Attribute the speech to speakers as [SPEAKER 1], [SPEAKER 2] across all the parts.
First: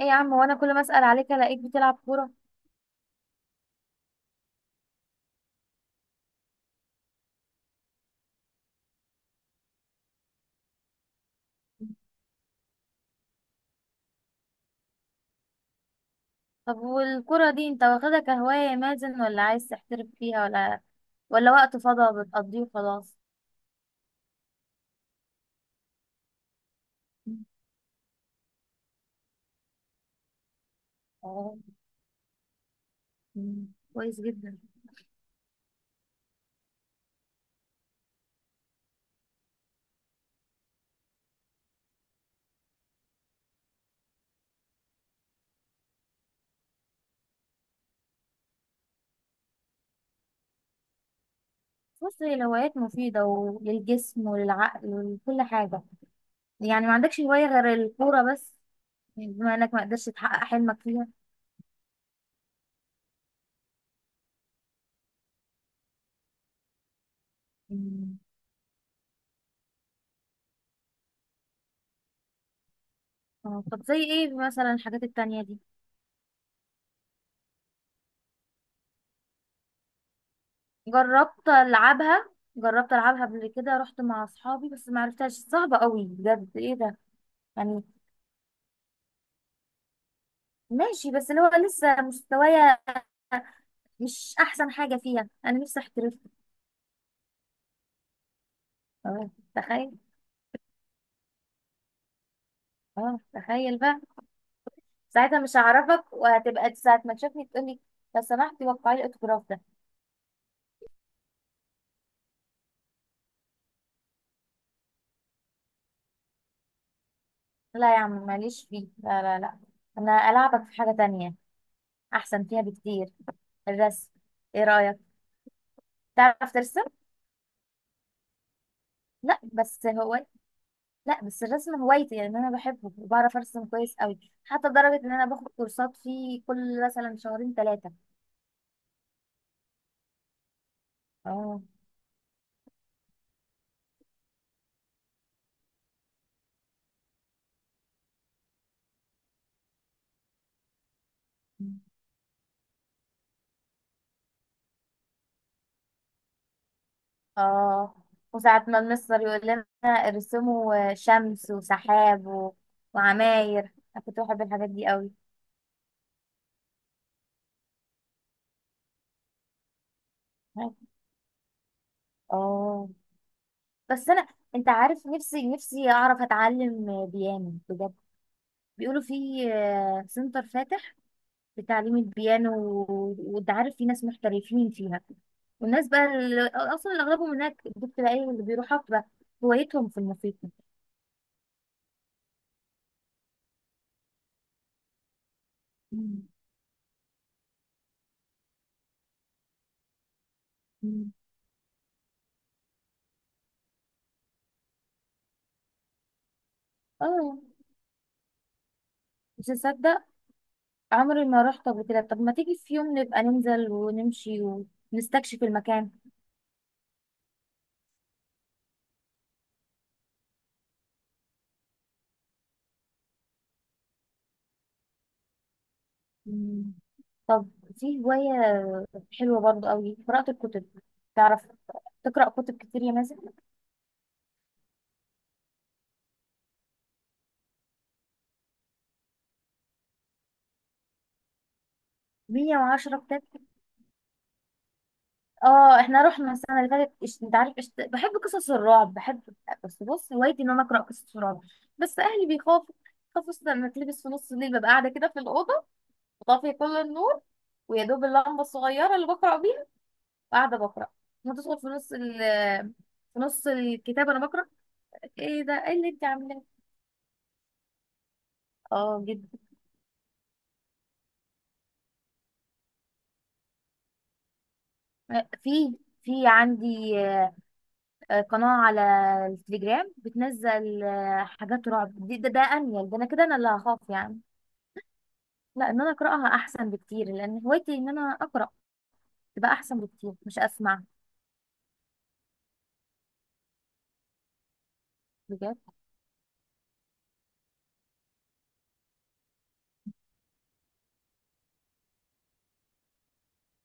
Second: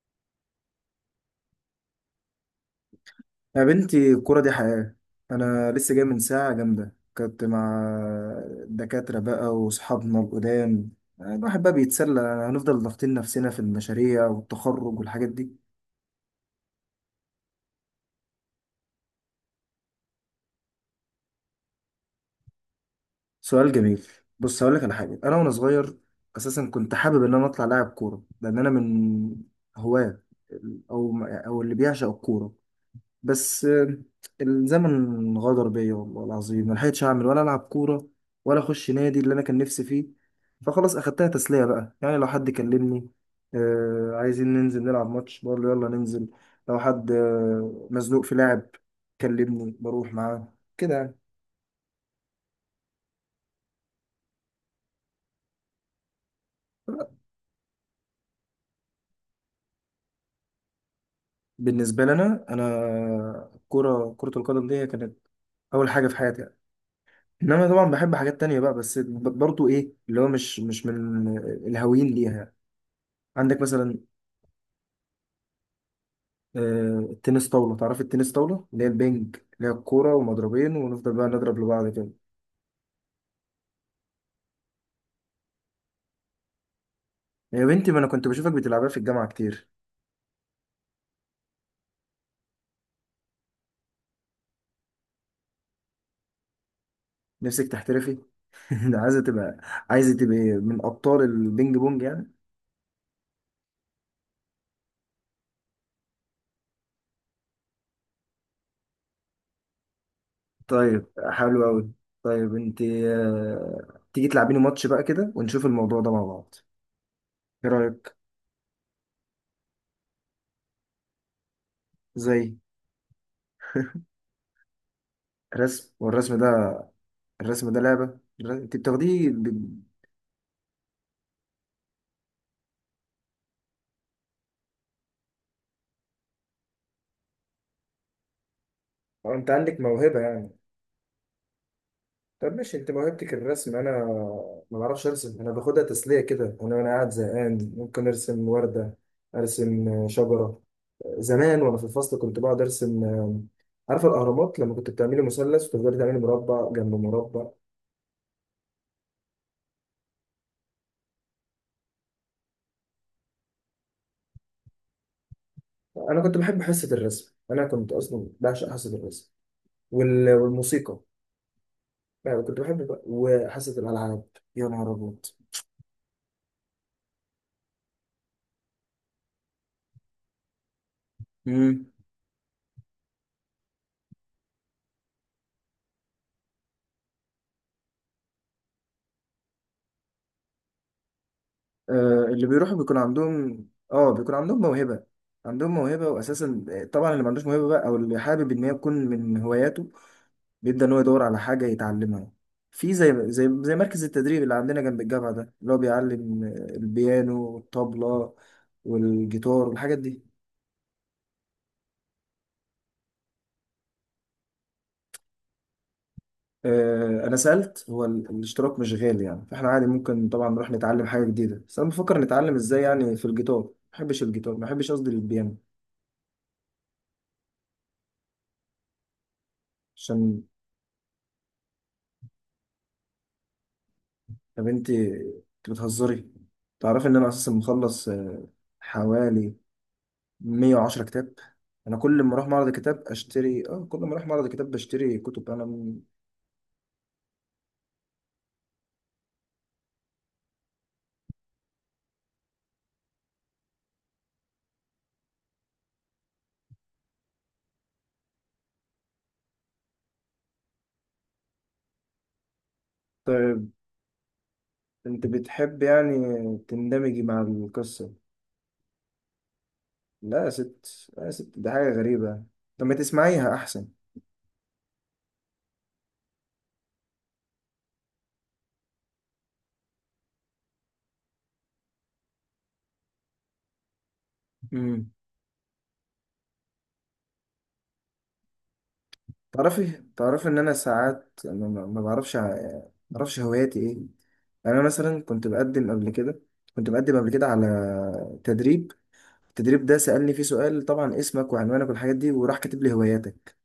[SPEAKER 1] ايه يا عم، وانا كل ما اسال عليك الاقيك بتلعب كوره؟
[SPEAKER 2] يا بنتي الكورة دي حياة. أنا لسه جاي من ساعة جامدة، كنت مع الدكاترة بقى وأصحابنا القدام. الواحد بقى بيتسلى، هنفضل ضاغطين نفسنا في المشاريع والتخرج والحاجات دي.
[SPEAKER 1] طب والكوره دي انت واخدها كهوايه يا مازن، ولا عايز تحترف فيها، ولا وقت فضا بتقضيه وخلاص؟
[SPEAKER 2] سؤال جميل. بص هقولك على حاجة، أنا وأنا صغير أساسا كنت حابب إن أنا أطلع لاعب كورة، لأن أنا من هواة ال- أو
[SPEAKER 1] اه.
[SPEAKER 2] أو اللي بيعشق الكورة. بس
[SPEAKER 1] مم. كويس جدا.
[SPEAKER 2] الزمن غدر بيا والله العظيم، ما لحقتش اعمل ولا العب كوره ولا اخش نادي اللي انا كان نفسي فيه. فخلاص اخدتها تسليه بقى، يعني لو حد كلمني: آه عايزين ننزل نلعب ماتش، بقول له يلا ننزل. لو حد مزنوق في لعب كلمني بروح معاه كده يعني.
[SPEAKER 1] بص، هي الهوايات مفيده وللجسم وللعقل ولكل حاجه، يعني ما عندكش هوايه غير الكوره بس، بما انك ما قدرتش تحقق حلمك فيها؟
[SPEAKER 2] بالنسبه لنا انا كره القدم دي هي كانت اول حاجه في حياتي يعني. انما طبعا بحب
[SPEAKER 1] مم.
[SPEAKER 2] حاجات تانية بقى، بس برضو ايه اللي هو مش من الهاويين ليها يعني. عندك
[SPEAKER 1] اه، طب زي
[SPEAKER 2] مثلا
[SPEAKER 1] ايه مثلا الحاجات التانية دي؟
[SPEAKER 2] التنس طاولة. تعرف التنس طاولة اللي هي البنج، اللي هي الكورة ومضربين ونفضل بقى
[SPEAKER 1] جربت
[SPEAKER 2] نضرب لبعض كده.
[SPEAKER 1] العبها جربت العبها قبل كده، رحت مع اصحابي بس ما عرفتهاش، صعبه قوي بجد، ايه ده؟
[SPEAKER 2] يا
[SPEAKER 1] يعني
[SPEAKER 2] بنتي ما أنا كنت بشوفك بتلعبها في الجامعة كتير.
[SPEAKER 1] ماشي، بس اللي هو لسه مستوايا مش احسن حاجه فيها، انا نفسي احترف.
[SPEAKER 2] نفسك تحترفي؟ ده عايزة
[SPEAKER 1] اه
[SPEAKER 2] تبقى
[SPEAKER 1] تخيل.
[SPEAKER 2] عايزة تبقى من أبطال البينج بونج يعني.
[SPEAKER 1] اه تخيل بقى، ساعتها مش هعرفك، وهتبقى ساعه ما تشوفني تقولي: لو سمحتي وقعي لي الاوتوجراف ده.
[SPEAKER 2] طيب، حلو أوي. طيب أنت تيجي تلعبيني ماتش بقى كده ونشوف الموضوع ده مع بعض، إيه
[SPEAKER 1] لا يا عم،
[SPEAKER 2] رأيك؟
[SPEAKER 1] ماليش فيه، لا لا لا. انا العبك في حاجه تانية
[SPEAKER 2] زي؟
[SPEAKER 1] احسن فيها بكتير. الرسم، ايه رايك؟
[SPEAKER 2] رسم، والرسم ده.
[SPEAKER 1] تعرف ترسم؟
[SPEAKER 2] الرسم ده لعبة أنت بتاخديه
[SPEAKER 1] لا بس هو لا بس الرسم هوايتي، يعني انا بحبه وبعرف ارسم كويس قوي، حتى لدرجه ان انا باخد كورسات فيه كل مثلا شهرين ثلاثه.
[SPEAKER 2] أنت عندك موهبة يعني.
[SPEAKER 1] اه.
[SPEAKER 2] طب ماشي، انت موهبتك الرسم، انا ما بعرفش ارسم. انا باخدها تسليه كده، انا وانا قاعد زهقان ممكن ارسم ورده، ارسم شجره. زمان وانا في الفصل كنت بقعد ارسم. عارفه الاهرامات، لما كنت بتعملي مثلث وتفضلي تعملي مربع جنب مربع.
[SPEAKER 1] اه، وساعة ما المستر يقول لنا: ارسموا شمس وسحاب وعماير، انا كنت بحب الحاجات دي قوي.
[SPEAKER 2] انا كنت بحب حصه الرسم، انا كنت اصلا بعشق حصه الرسم والموسيقى. يعني كنت
[SPEAKER 1] اه
[SPEAKER 2] بحب وحصه
[SPEAKER 1] بس
[SPEAKER 2] الالعاب.
[SPEAKER 1] انا،
[SPEAKER 2] يا
[SPEAKER 1] انت
[SPEAKER 2] نهار
[SPEAKER 1] عارف،
[SPEAKER 2] ابيض!
[SPEAKER 1] نفسي اعرف اتعلم بيانو بجد. بيقولوا في سنتر فاتح
[SPEAKER 2] مم.
[SPEAKER 1] لتعليم البيانو، وانت عارف في ناس محترفين فيها، والناس بقى اللي اغلبهم هناك دول بتبقى ايه، اللي بيروحوا بقى هوايتهم في الموسيقى.
[SPEAKER 2] اللي بيروحوا بيكون عندهم. اه بيكون عندهم موهبة. عندهم موهبة
[SPEAKER 1] مم.
[SPEAKER 2] واساسا، طبعا اللي ما عندوش موهبة بقى او اللي حابب ان هي تكون من هواياته بيبدأ ان هو
[SPEAKER 1] مم.
[SPEAKER 2] يدور على حاجة يتعلمها. في زي مركز التدريب اللي عندنا جنب الجامعة ده، اللي هو بيعلم
[SPEAKER 1] اه.
[SPEAKER 2] البيانو والطبلة
[SPEAKER 1] مش
[SPEAKER 2] والجيتار والحاجات
[SPEAKER 1] هتصدق،
[SPEAKER 2] دي.
[SPEAKER 1] عمري ما رحت قبل كده، طب ما تيجي في يوم نبقى ننزل ونمشي ونستكشف المكان.
[SPEAKER 2] انا سألت، هو الاشتراك مش غالي يعني، فاحنا عادي ممكن طبعا نروح نتعلم حاجة جديدة، بس انا بفكر نتعلم ازاي يعني. في الجيتار ما بحبش، الجيتار ما بحبش، قصدي البيانو.
[SPEAKER 1] مم. طب في هواية حلوة برضو قوي، قراءة
[SPEAKER 2] عشان
[SPEAKER 1] الكتب، تعرف تقرأ كتب كتير يا مازن؟
[SPEAKER 2] طب انت بتهزري؟ تعرفي ان انا اساسا مخلص حوالي 110 كتاب. انا كل ما اروح معرض
[SPEAKER 1] 110
[SPEAKER 2] الكتاب
[SPEAKER 1] كتاب؟
[SPEAKER 2] اشتري، كل ما اروح معرض الكتاب بشتري كتب. انا
[SPEAKER 1] اه، احنا رحنا السنة اللي فاتت، انت عارف، بحب قصص الرعب، بحب. بس بص، هوايتي ان انا اقرأ قصص الرعب، بس اهلي بيخافوا، خافوا أصلاً لما اتلبس في نص الليل، ببقى قاعدة كده في الأوضة وطافية كل النور، ويا دوب اللمبة الصغيرة اللي بقرأ، وقاعده بقرا، هتدخل في نص
[SPEAKER 2] طيب
[SPEAKER 1] الكتاب انا بقرا.
[SPEAKER 2] انت
[SPEAKER 1] ايه ده؟ ايه
[SPEAKER 2] بتحب
[SPEAKER 1] اللي انت عاملاه؟
[SPEAKER 2] يعني تندمجي مع القصة؟
[SPEAKER 1] اه جدا.
[SPEAKER 2] لا يا ست، لا يا ست، دي حاجة غريبة. طب ما تسمعيها احسن.
[SPEAKER 1] في في عندي قناه على التليجرام بتنزل حاجات رعب، ده انيل، ده انا كده، انا اللي هخاف يعني.
[SPEAKER 2] امم
[SPEAKER 1] لا، ان انا اقراها احسن بكتير، لان هوايتي ان انا اقرا تبقى احسن
[SPEAKER 2] تعرفي
[SPEAKER 1] بكتير، مش
[SPEAKER 2] تعرفي ان انا
[SPEAKER 1] اسمع.
[SPEAKER 2] ساعات انا ما بعرفش هواياتي ايه. يعني انا مثلا
[SPEAKER 1] بجد.
[SPEAKER 2] كنت بقدم قبل كده على تدريب. التدريب ده سألني فيه سؤال، طبعا اسمك وعنوانك والحاجات دي، وراح كاتب لي هواياتك.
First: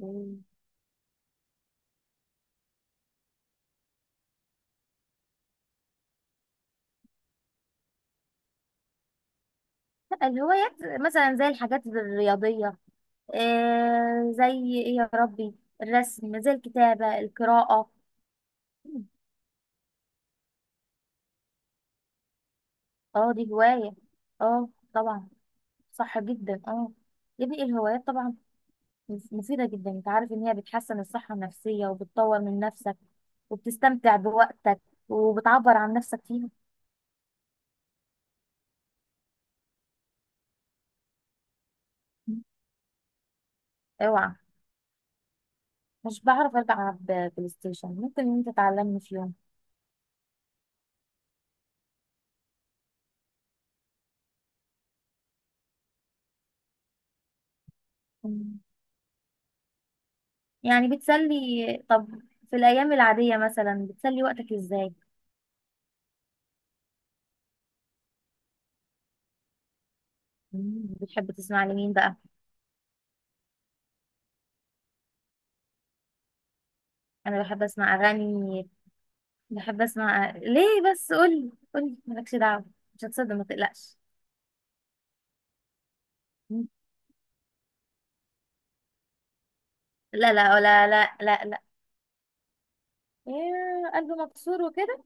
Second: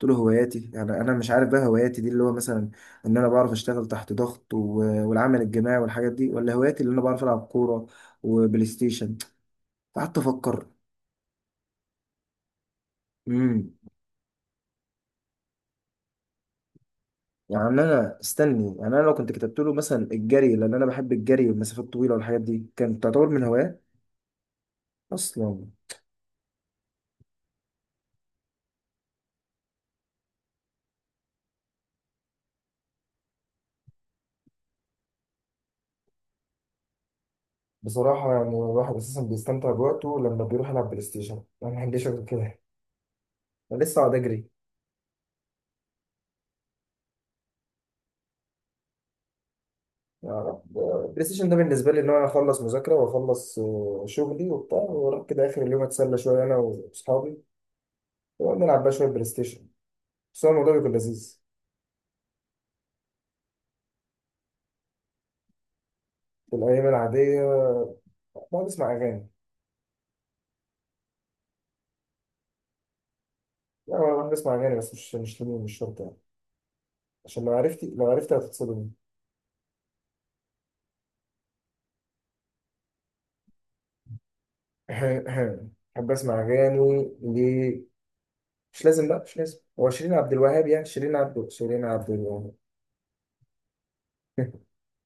[SPEAKER 2] قلت له هواياتي، يعني انا مش عارف بقى هواياتي دي اللي هو مثلا ان انا بعرف اشتغل تحت ضغط والعمل الجماعي والحاجات دي، ولا هواياتي اللي انا بعرف العب كورة وبلاي ستيشن. فقعدت
[SPEAKER 1] لا،
[SPEAKER 2] افكر.
[SPEAKER 1] الهوايات مثلا زي الحاجات الرياضيه،
[SPEAKER 2] امم
[SPEAKER 1] زي ايه؟ يا ربي، الرسم، زي الكتابه،
[SPEAKER 2] يعني
[SPEAKER 1] القراءه.
[SPEAKER 2] انا استني، يعني انا لو كنت كتبت له مثلا الجري، لان انا بحب الجري والمسافات الطويلة والحاجات دي، كانت تعتبر
[SPEAKER 1] اه
[SPEAKER 2] من
[SPEAKER 1] دي
[SPEAKER 2] هوايات
[SPEAKER 1] هواية. اه طبعا.
[SPEAKER 2] اصلا.
[SPEAKER 1] صح جدا اه. يا ابني الهوايات طبعا مفيدة جدا، انت عارف ان هي بتحسن الصحة النفسية وبتطور من نفسك وبتستمتع بوقتك وبتعبر عن نفسك فيها.
[SPEAKER 2] بصراحة يعني الواحد أساسا بيستمتع بوقته لما بيروح يلعب بلاي ستيشن. أنا ما عنديش غير كده، أنا لسه قاعد
[SPEAKER 1] اوعى!
[SPEAKER 2] أجري.
[SPEAKER 1] مش بعرف العب بلاي ستيشن، ممكن ان انت تعلمني في يوم.
[SPEAKER 2] يعني بلاي ستيشن ده بالنسبة لي إن أنا أخلص مذاكرة وأخلص شغلي وبتاع، وأروح كده آخر اليوم أتسلى شوية أنا وأصحابي،
[SPEAKER 1] مم.
[SPEAKER 2] ونلعب بقى شوية بلاي ستيشن. بس هو الموضوع
[SPEAKER 1] يعني
[SPEAKER 2] بيكون
[SPEAKER 1] بتسلي.
[SPEAKER 2] لذيذ.
[SPEAKER 1] طب في الايام العادية مثلا بتسلي وقتك ازاي؟
[SPEAKER 2] في الأيام العادية بقعد أسمع أغاني.
[SPEAKER 1] مم. بتحب تسمع لمين بقى؟
[SPEAKER 2] لا، أنا بقعد أسمع أغاني بس، مش مش لازم- مش شرط يعني.
[SPEAKER 1] انا
[SPEAKER 2] عشان لو
[SPEAKER 1] بحب
[SPEAKER 2] عرفتي
[SPEAKER 1] اسمع
[SPEAKER 2] لو عرفتي
[SPEAKER 1] اغاني،
[SPEAKER 2] هتتصدمي.
[SPEAKER 1] بحب اسمع ليه بس، قولي، قولي مالكش دعوة. مش هتصدق، ما تقلقش.
[SPEAKER 2] بحب أسمع أغاني ليه؟ مش لازم بقى، مش لازم هو شيرين عبد
[SPEAKER 1] لا لا
[SPEAKER 2] الوهاب، يعني
[SPEAKER 1] لا
[SPEAKER 2] شيرين
[SPEAKER 1] لا لا
[SPEAKER 2] عبد
[SPEAKER 1] لا،
[SPEAKER 2] شيرين عبد الوهاب
[SPEAKER 1] يا قلبي مكسور وكده.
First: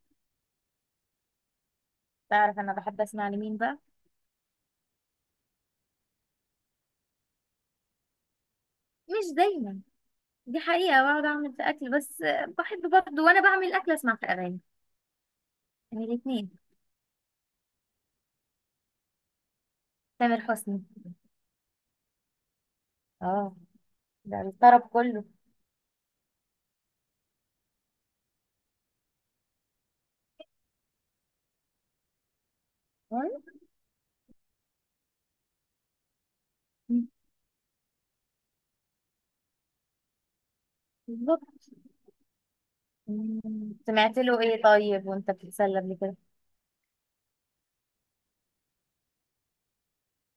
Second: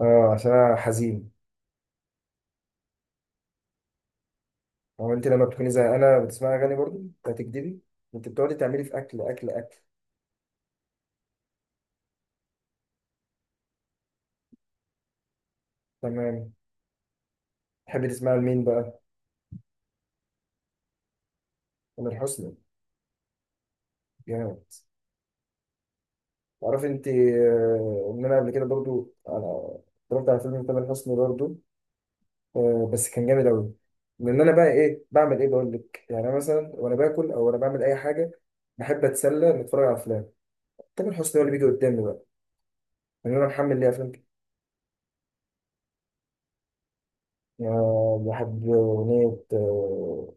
[SPEAKER 2] اه، عشان انا حزين.
[SPEAKER 1] تعرف انا بحب اسمع لمين بقى؟
[SPEAKER 2] هو انت لما بتكوني زي انا بتسمعي اغاني برضه، هتكدبي. انت بتقعدي تعملي في اكل
[SPEAKER 1] مش
[SPEAKER 2] اكل اكل.
[SPEAKER 1] دايما، دي حقيقة بقعد اعمل في اكل بس، بحب برضه وانا بعمل الاكل اسمع في اغاني، يعني الاتنين.
[SPEAKER 2] تمام، تحبي تسمعي لمين بقى؟
[SPEAKER 1] تامر حسني.
[SPEAKER 2] تامر حسني؟
[SPEAKER 1] اه، ده
[SPEAKER 2] جامد.
[SPEAKER 1] الطرب كله.
[SPEAKER 2] تعرفي انت ان انا قبل كده برضه، انا اتفرجت على فيلم تامر حسني برضه، بس كان جامد قوي. لان انا بقى ايه بعمل ايه بقول لك، يعني انا مثلا وانا
[SPEAKER 1] مم.
[SPEAKER 2] باكل او وانا بعمل اي حاجه، بحب اتسلى نتفرج على افلام. تامر حسني هو
[SPEAKER 1] بالظبط.
[SPEAKER 2] اللي بيجي قدامي بقى، ان انا
[SPEAKER 1] مم.
[SPEAKER 2] محمل ليه افلام
[SPEAKER 1] سمعت
[SPEAKER 2] كتير.
[SPEAKER 1] له ايه؟ طيب وانت بتتسلى قبل كده؟
[SPEAKER 2] يعني بحب اغنيه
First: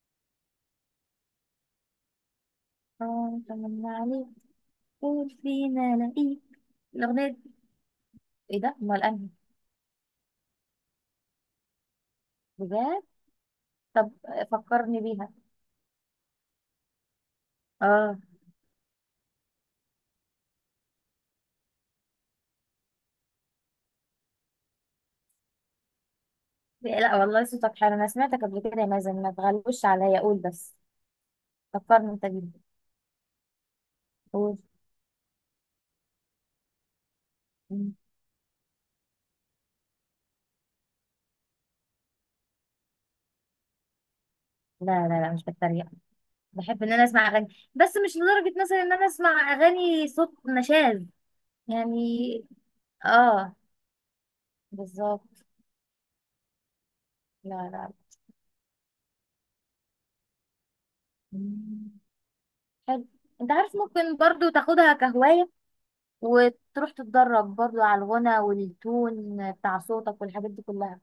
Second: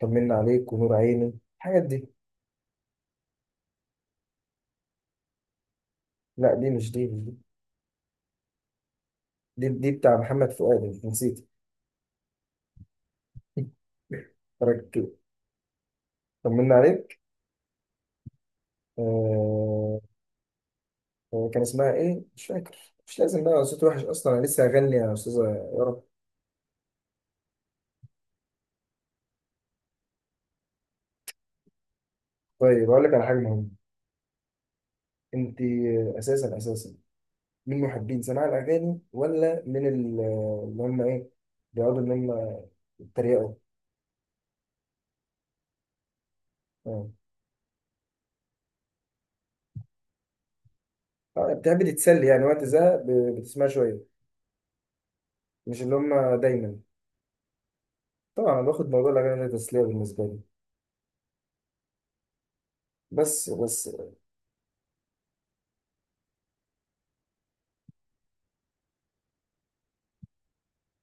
[SPEAKER 2] طمنا عليك ونور عيني الحاجات دي.
[SPEAKER 1] اه، طمنا عليك، قول فينا لقيك،
[SPEAKER 2] لا، دي مش دي
[SPEAKER 1] الاغنية
[SPEAKER 2] دي,
[SPEAKER 1] دي- ايه ده؟ امال انا؟
[SPEAKER 2] دي, دي بتاع محمد فؤاد، انت نسيت؟
[SPEAKER 1] بجد؟ طب فكرني
[SPEAKER 2] ركز.
[SPEAKER 1] بيها،
[SPEAKER 2] طمنا عليك
[SPEAKER 1] اه.
[SPEAKER 2] آه... كان اسمها ايه، مش فاكر. مش لازم بقى، صوت وحش اصلا انا لسه هغني يا استاذه، يا رب.
[SPEAKER 1] لا والله صوتك حلو، انا سمعتك قبل كده يا مازن، ما تغلوش عليا، قول بس فكرني انت بيها.
[SPEAKER 2] طيب اقول لك على حاجه مهمه.
[SPEAKER 1] قول.
[SPEAKER 2] انت اساسا من
[SPEAKER 1] مم.
[SPEAKER 2] محبين سماع الاغاني ولا من اللي هم ايه، بيقعدوا ان هم يتريقوا؟
[SPEAKER 1] لا لا لا، مش بتريق، بحب ان انا
[SPEAKER 2] اه.
[SPEAKER 1] اسمع اغاني، بس مش لدرجة مثلا ان انا اسمع اغاني صوت نشاز.
[SPEAKER 2] بتحبي
[SPEAKER 1] يعني
[SPEAKER 2] تتسلي يعني وقت زهق،
[SPEAKER 1] اه،
[SPEAKER 2] بتسمعي شويه،
[SPEAKER 1] بالظبط.
[SPEAKER 2] مش اللي هم دايما.
[SPEAKER 1] لا لا لا.
[SPEAKER 2] طبعا انا باخد موضوع الاغاني ده تسليه بالنسبه لي.
[SPEAKER 1] مم. حلو.
[SPEAKER 2] بس
[SPEAKER 1] انت عارف
[SPEAKER 2] بس
[SPEAKER 1] ممكن برضو تاخدها كهواية، وتروح تتدرب برضو على الغنى والتون بتاع صوتك والحاجات دي كلها.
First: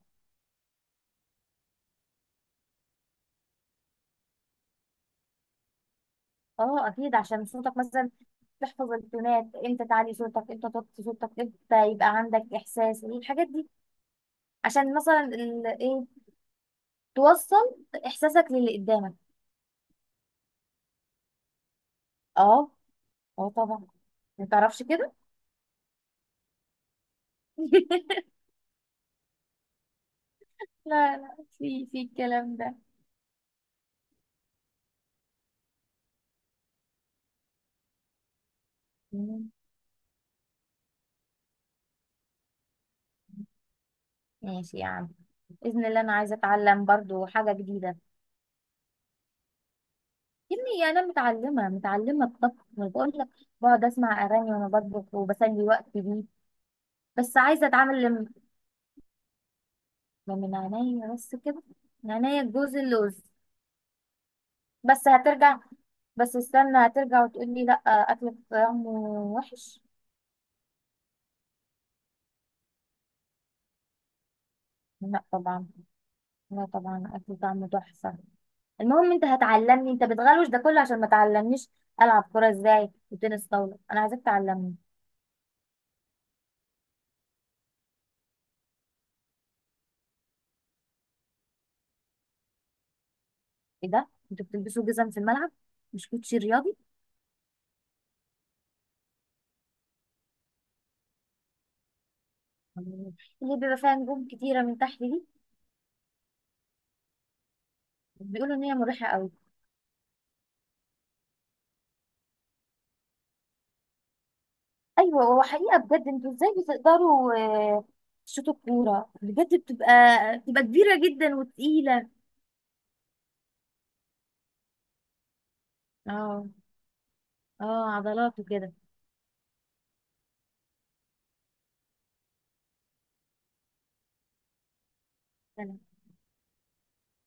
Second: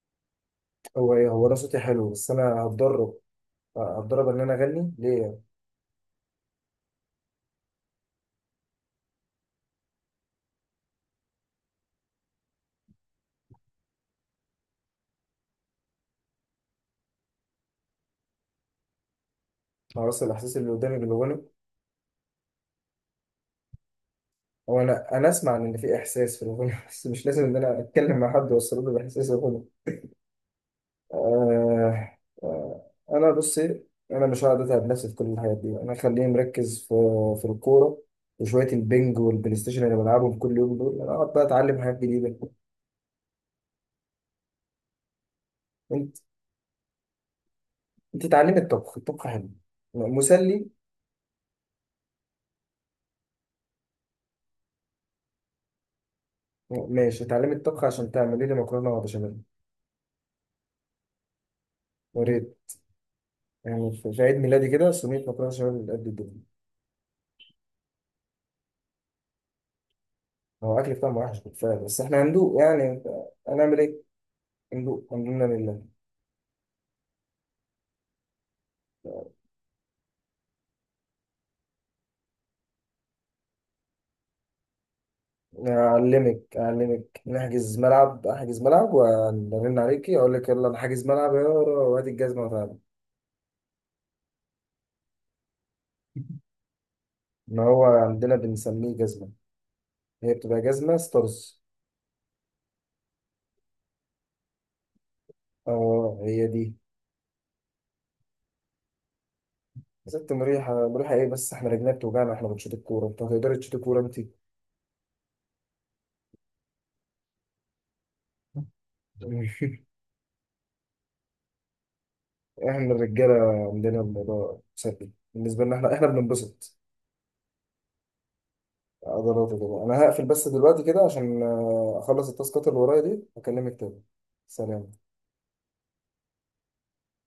[SPEAKER 2] هو ايه، هو رصتي حلو بس انا هتدرب ان انا اغني ليه؟
[SPEAKER 1] اه اكيد، عشان صوتك مثلا تحفظ التونات، امتى تعلي صوتك، امتى توطي صوتك، امتى يبقى عندك احساس الحاجات دي، عشان مثلا ال... ايه توصل احساسك للي قدامك.
[SPEAKER 2] مع راس الاحساس اللي قدامي بالاغنى.
[SPEAKER 1] اه. اه طبعا. ما
[SPEAKER 2] هو
[SPEAKER 1] تعرفش
[SPEAKER 2] انا
[SPEAKER 1] كده؟
[SPEAKER 2] انا اسمع ان في احساس في الاغنى بس مش لازم ان انا اتكلم مع حد واوصل له باحساس الاغنى.
[SPEAKER 1] لا لا، في
[SPEAKER 2] آه
[SPEAKER 1] الكلام ده.
[SPEAKER 2] انا بصي، انا مش هقعد اتعب نفسي في كل الحاجات دي، انا خليني مركز في الكوره وشويه البنج
[SPEAKER 1] مم.
[SPEAKER 2] والبلاي ستيشن اللي بلعبهم كل يوم دول، انا اقعد بقى اتعلم حاجات جديده.
[SPEAKER 1] ماشي يا عم، باذن الله انا
[SPEAKER 2] انت
[SPEAKER 1] عايزه اتعلم برضو حاجه جديده.
[SPEAKER 2] انت اتعلمي الطبخ، الطبخ حلو،
[SPEAKER 1] يا
[SPEAKER 2] مسلي.
[SPEAKER 1] ابني انا متعلمه، متعلمه الطبخ بقول لك، بقعد اسمع اغاني وانا بطبخ وبسلي وقتي بيه.
[SPEAKER 2] ماشي
[SPEAKER 1] بس
[SPEAKER 2] اتعلمي
[SPEAKER 1] عايزه
[SPEAKER 2] الطبخ
[SPEAKER 1] اتعامل
[SPEAKER 2] عشان تعملي لي مكرونه وبشاميل.
[SPEAKER 1] ده من عينيا، بس كده، من عينيا
[SPEAKER 2] وريني
[SPEAKER 1] الجوز اللوز.
[SPEAKER 2] يعني في عيد ميلادي كده
[SPEAKER 1] بس
[SPEAKER 2] صينية مكرونة
[SPEAKER 1] هترجع
[SPEAKER 2] بشاميل قد
[SPEAKER 1] بس
[SPEAKER 2] الدنيا.
[SPEAKER 1] استنى، هترجع وتقول لي: لا، اكلك طعمه وحش.
[SPEAKER 2] هو أكل بتاعهم وحش بالفعل، بس إحنا هندوق يعني، هنعمل إيه؟ هندوق
[SPEAKER 1] لا
[SPEAKER 2] الحمد لله
[SPEAKER 1] طبعا،
[SPEAKER 2] لله
[SPEAKER 1] لا طبعا، اكل طعمه تحفه. المهم انت هتعلمني، انت بتغلوش ده كله عشان ما تعلمنيش العب كوره ازاي وتنس طاوله، انا عايزاك تعلمني.
[SPEAKER 2] أعلمك نحجز ملعب، أحجز ملعب وأرن عليكي أقول لك يلا أنا حاجز ملعب يا ورا، وادي الجزمة وتعالى.
[SPEAKER 1] ايه ده؟ انتوا بتلبسوا جزم في الملعب؟ مش كوتشي رياضي؟
[SPEAKER 2] إن هو عندنا بنسميه جزمة، هي بتبقى جزمة ستارز.
[SPEAKER 1] اللي بيبقى فيها نجوم كتيره من تحت دي؟
[SPEAKER 2] أه هي دي.
[SPEAKER 1] بيقولوا ان هي مريحه قوي.
[SPEAKER 2] يا ست مريحة مريحة إيه، بس إحنا رجلنا بتوجعنا، إحنا بنشوط الكورة، أنت هتقدري تشوطي كورة أنت؟
[SPEAKER 1] ايوه، هو حقيقه بجد انتوا ازاي بتقدروا آه، تشوطوا الكوره؟ بجد بتبقى كبيره جدا وتقيله.
[SPEAKER 2] احنا الرجاله عندنا الموضوع سلبي بالنسبه لنا، احنا
[SPEAKER 1] اه.
[SPEAKER 2] بننبسط،
[SPEAKER 1] اه، عضلات وكده.
[SPEAKER 2] عضلات وكده. انا هقفل بس دلوقتي كده عشان اخلص التاسكات اللي ورايا دي، اكلمك تاني. سلام.